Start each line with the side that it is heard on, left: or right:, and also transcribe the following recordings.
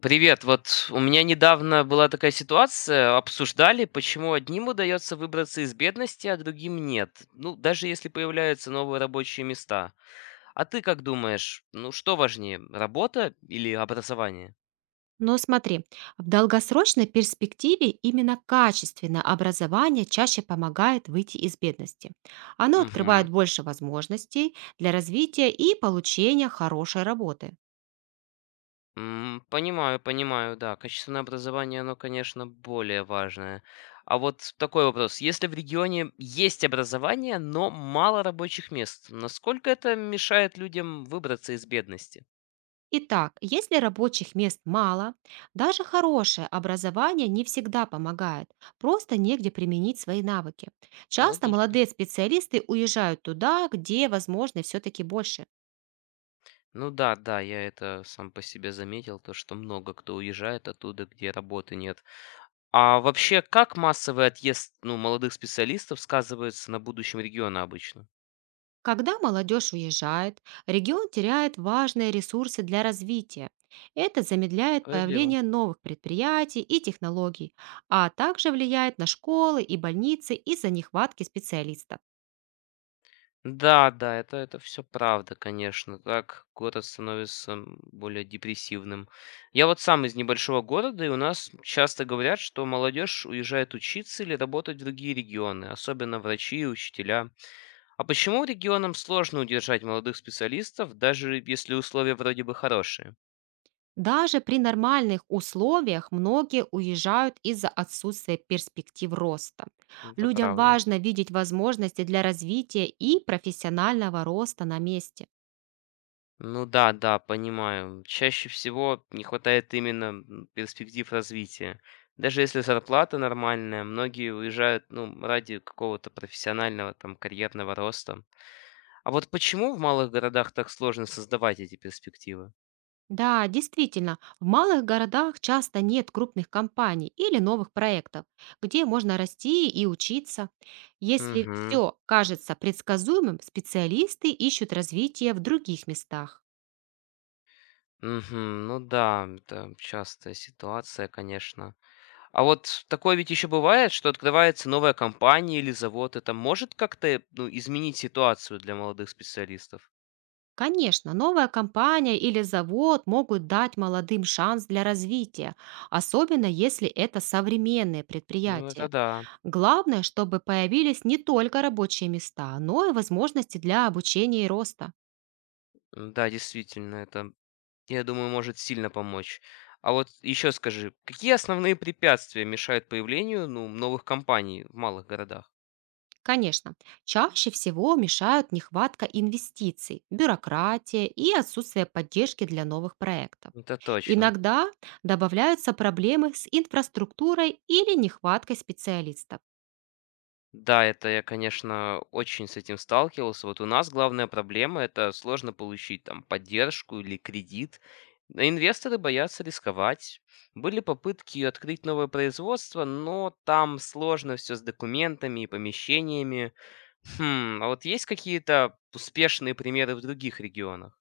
left: Привет. Вот у меня недавно была такая ситуация. Обсуждали, почему одним удается выбраться из бедности, а другим нет. Ну, даже если появляются новые рабочие места. А ты как думаешь, ну что важнее, работа или образование?
right: Но смотри, в долгосрочной перспективе именно качественное образование чаще помогает выйти из бедности. Оно открывает
left: Угу.
right: больше возможностей для развития и получения хорошей работы.
left: Понимаю, понимаю, да. Качественное образование, оно, конечно, более важное. А вот такой вопрос. Если в регионе есть образование, но мало рабочих мест, насколько это мешает людям выбраться из бедности?
right: Итак, если рабочих мест мало, даже хорошее образование не всегда помогает, просто негде применить свои навыки. Часто
left: Логично.
right: молодые специалисты уезжают туда, где возможно все-таки больше.
left: Ну да, да, я это сам по себе заметил, то что много кто уезжает оттуда, где работы нет. А вообще, как массовый отъезд молодых специалистов сказывается на будущем региона обычно?
right: Когда молодежь уезжает, регион теряет важные ресурсы для развития. Это замедляет
left: Справедливо.
right: появление новых предприятий и технологий, а также влияет на школы и больницы из-за нехватки специалистов.
left: Да, да, это все правда, конечно. Так город становится более депрессивным. Я вот сам из небольшого города, и у нас часто говорят, что молодежь уезжает учиться или работать в другие регионы, особенно врачи и учителя. А почему регионам сложно удержать молодых специалистов, даже если условия вроде бы хорошие?
right: Даже при нормальных условиях многие уезжают из-за отсутствия перспектив роста.
left: Это
right: Людям
left: правда.
right: важно видеть возможности для развития и профессионального роста на месте.
left: Ну да, да, понимаю. Чаще всего не хватает именно перспектив развития. Даже если зарплата нормальная, многие уезжают, ну, ради какого-то профессионального, там, карьерного роста. А вот почему в малых городах так сложно создавать эти перспективы?
right: Да, действительно, в малых городах часто нет крупных компаний или новых проектов, где можно расти и учиться. Если
left: Угу,
right: все кажется предсказуемым, специалисты ищут развитие в других местах.
left: угу, ну да, это частая ситуация, конечно. А вот такое ведь еще бывает, что открывается новая компания или завод. Это может как-то ну, изменить ситуацию для молодых специалистов?
right: Конечно, новая компания или завод могут дать молодым шанс для развития, особенно если это современные
left: Ну, это
right: предприятия.
left: да.
right: Главное, чтобы появились не только рабочие места, но и возможности для обучения и роста.
left: Да, действительно, это, я думаю, может сильно помочь. А вот еще скажи, какие основные препятствия мешают появлению ну, новых компаний в малых городах?
right: Конечно, чаще всего мешают нехватка инвестиций, бюрократия и отсутствие поддержки для новых проектов.
left: Это точно.
right: Иногда добавляются проблемы с инфраструктурой или нехваткой специалистов.
left: Да, это я, конечно, очень с этим сталкивался. Вот у нас главная проблема – это сложно получить там поддержку или кредит. Но инвесторы боятся рисковать. Были попытки открыть новое производство, но там сложно все с документами и помещениями. Хм, а вот есть какие-то успешные примеры в других регионах?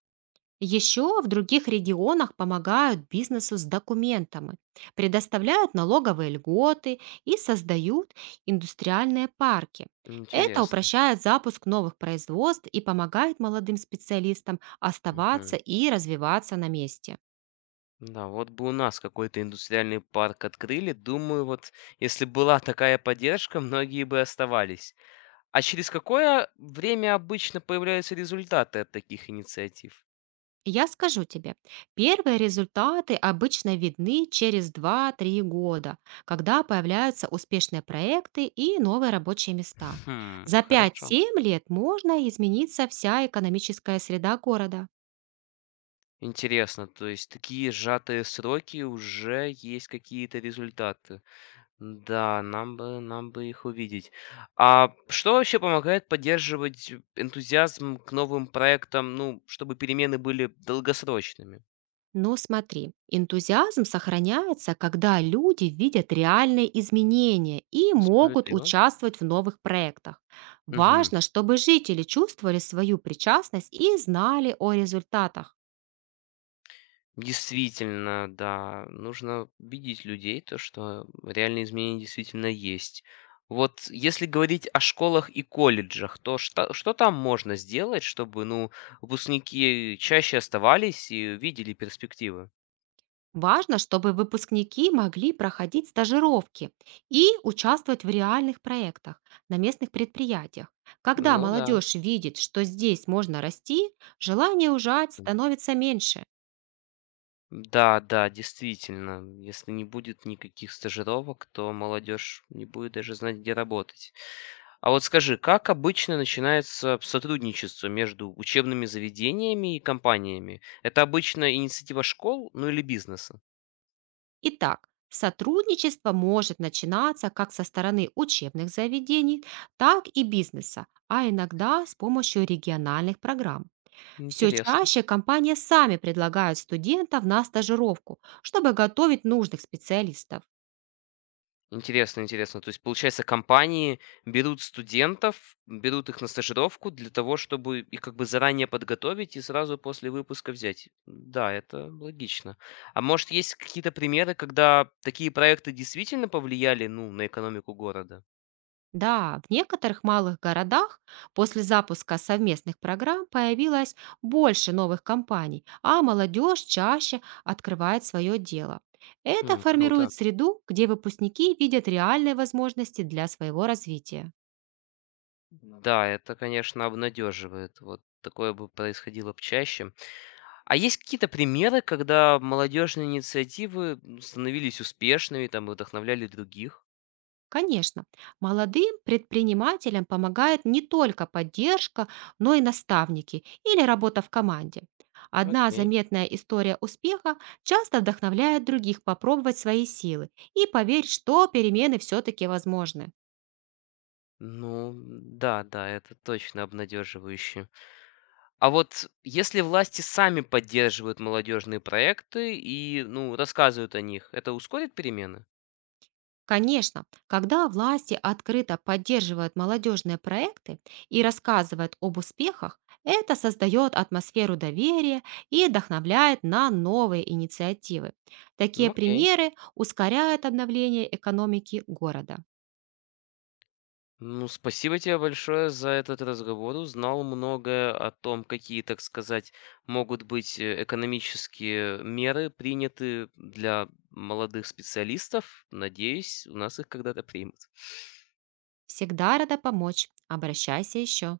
right: Еще в других регионах помогают бизнесу с документами, предоставляют налоговые льготы и создают индустриальные парки. Это
left: Интересно.
right: упрощает запуск новых производств и помогает молодым специалистам оставаться
left: Мгм.
right: и развиваться на месте.
left: Да, вот бы у нас какой-то индустриальный парк открыли, думаю, вот если была такая поддержка, многие бы оставались. А через какое время обычно появляются результаты от таких инициатив?
right: Я скажу тебе, первые результаты обычно видны через два-три года, когда появляются успешные проекты и новые рабочие места.
left: Хм,
right: За
left: хорошо.
right: пять-семь лет можно измениться вся экономическая среда города.
left: Интересно, то есть такие сжатые сроки уже есть какие-то результаты. Да, нам бы их увидеть. А что вообще помогает поддерживать энтузиазм к новым проектам, ну, чтобы перемены были долгосрочными?
right: Но смотри, энтузиазм сохраняется, когда люди видят реальные изменения и
left: Ну,
right: могут
left: справедливо.
right: участвовать в новых проектах.
left: Мгм.
right: Важно, чтобы жители чувствовали свою причастность и знали о результатах.
left: Действительно, да, нужно убедить людей, то, что реальные изменения действительно есть. Вот если говорить о школах и колледжах, то что там можно сделать, чтобы, ну, выпускники чаще оставались и видели перспективы?
right: Важно, чтобы выпускники могли проходить стажировки и участвовать в реальных проектах на местных предприятиях. Когда
left: Ну да.
right: молодежь видит, что здесь можно расти, желание ужать становится меньше.
left: Да, да, действительно, если не будет никаких стажировок, то молодежь не будет даже знать, где работать. А вот скажи, как обычно начинается сотрудничество между учебными заведениями и компаниями? Это обычно инициатива школ, ну или бизнеса?
right: Итак, сотрудничество может начинаться как со стороны учебных заведений, так и бизнеса, а иногда с помощью региональных программ. Все
left: Интересно.
right: чаще компании сами предлагают студентов на стажировку, чтобы готовить нужных специалистов.
left: Интересно, интересно. То есть, получается, компании берут студентов, берут их на стажировку для того, чтобы их как бы заранее подготовить и сразу после выпуска взять. Да, это логично. А может, есть какие-то примеры, когда такие проекты действительно повлияли, ну, на экономику города?
right: Да, в некоторых малых городах после запуска совместных программ появилось больше новых компаний, а молодежь чаще открывает свое дело. Это
left: Хм, круто.
right: формирует среду, где выпускники видят реальные возможности для своего развития.
left: Да, это, конечно, обнадеживает. Вот такое бы происходило б чаще. А есть какие-то примеры, когда молодежные инициативы становились успешными, там, и вдохновляли других?
right: Конечно, молодым предпринимателям помогает не только поддержка, но и наставники или работа в команде. Одна
left: Окей.
right: заметная история успеха часто вдохновляет других попробовать свои силы и поверить, что перемены все-таки возможны.
left: Ну да, да, это точно обнадеживающе. А вот если власти сами поддерживают молодежные проекты и, ну, рассказывают о них, это ускорит перемены?
right: Конечно, когда власти открыто поддерживают молодежные проекты и рассказывают об успехах, это создает атмосферу доверия и вдохновляет на новые инициативы. Такие
left: Ну, окей.
right: примеры ускоряют обновление экономики города.
left: Ну, спасибо тебе большое за этот разговор. Узнал многое о том, какие, так сказать, могут быть экономические меры приняты для молодых специалистов. Надеюсь, у нас их когда-то примут.
right: Всегда рада помочь. Обращайся еще.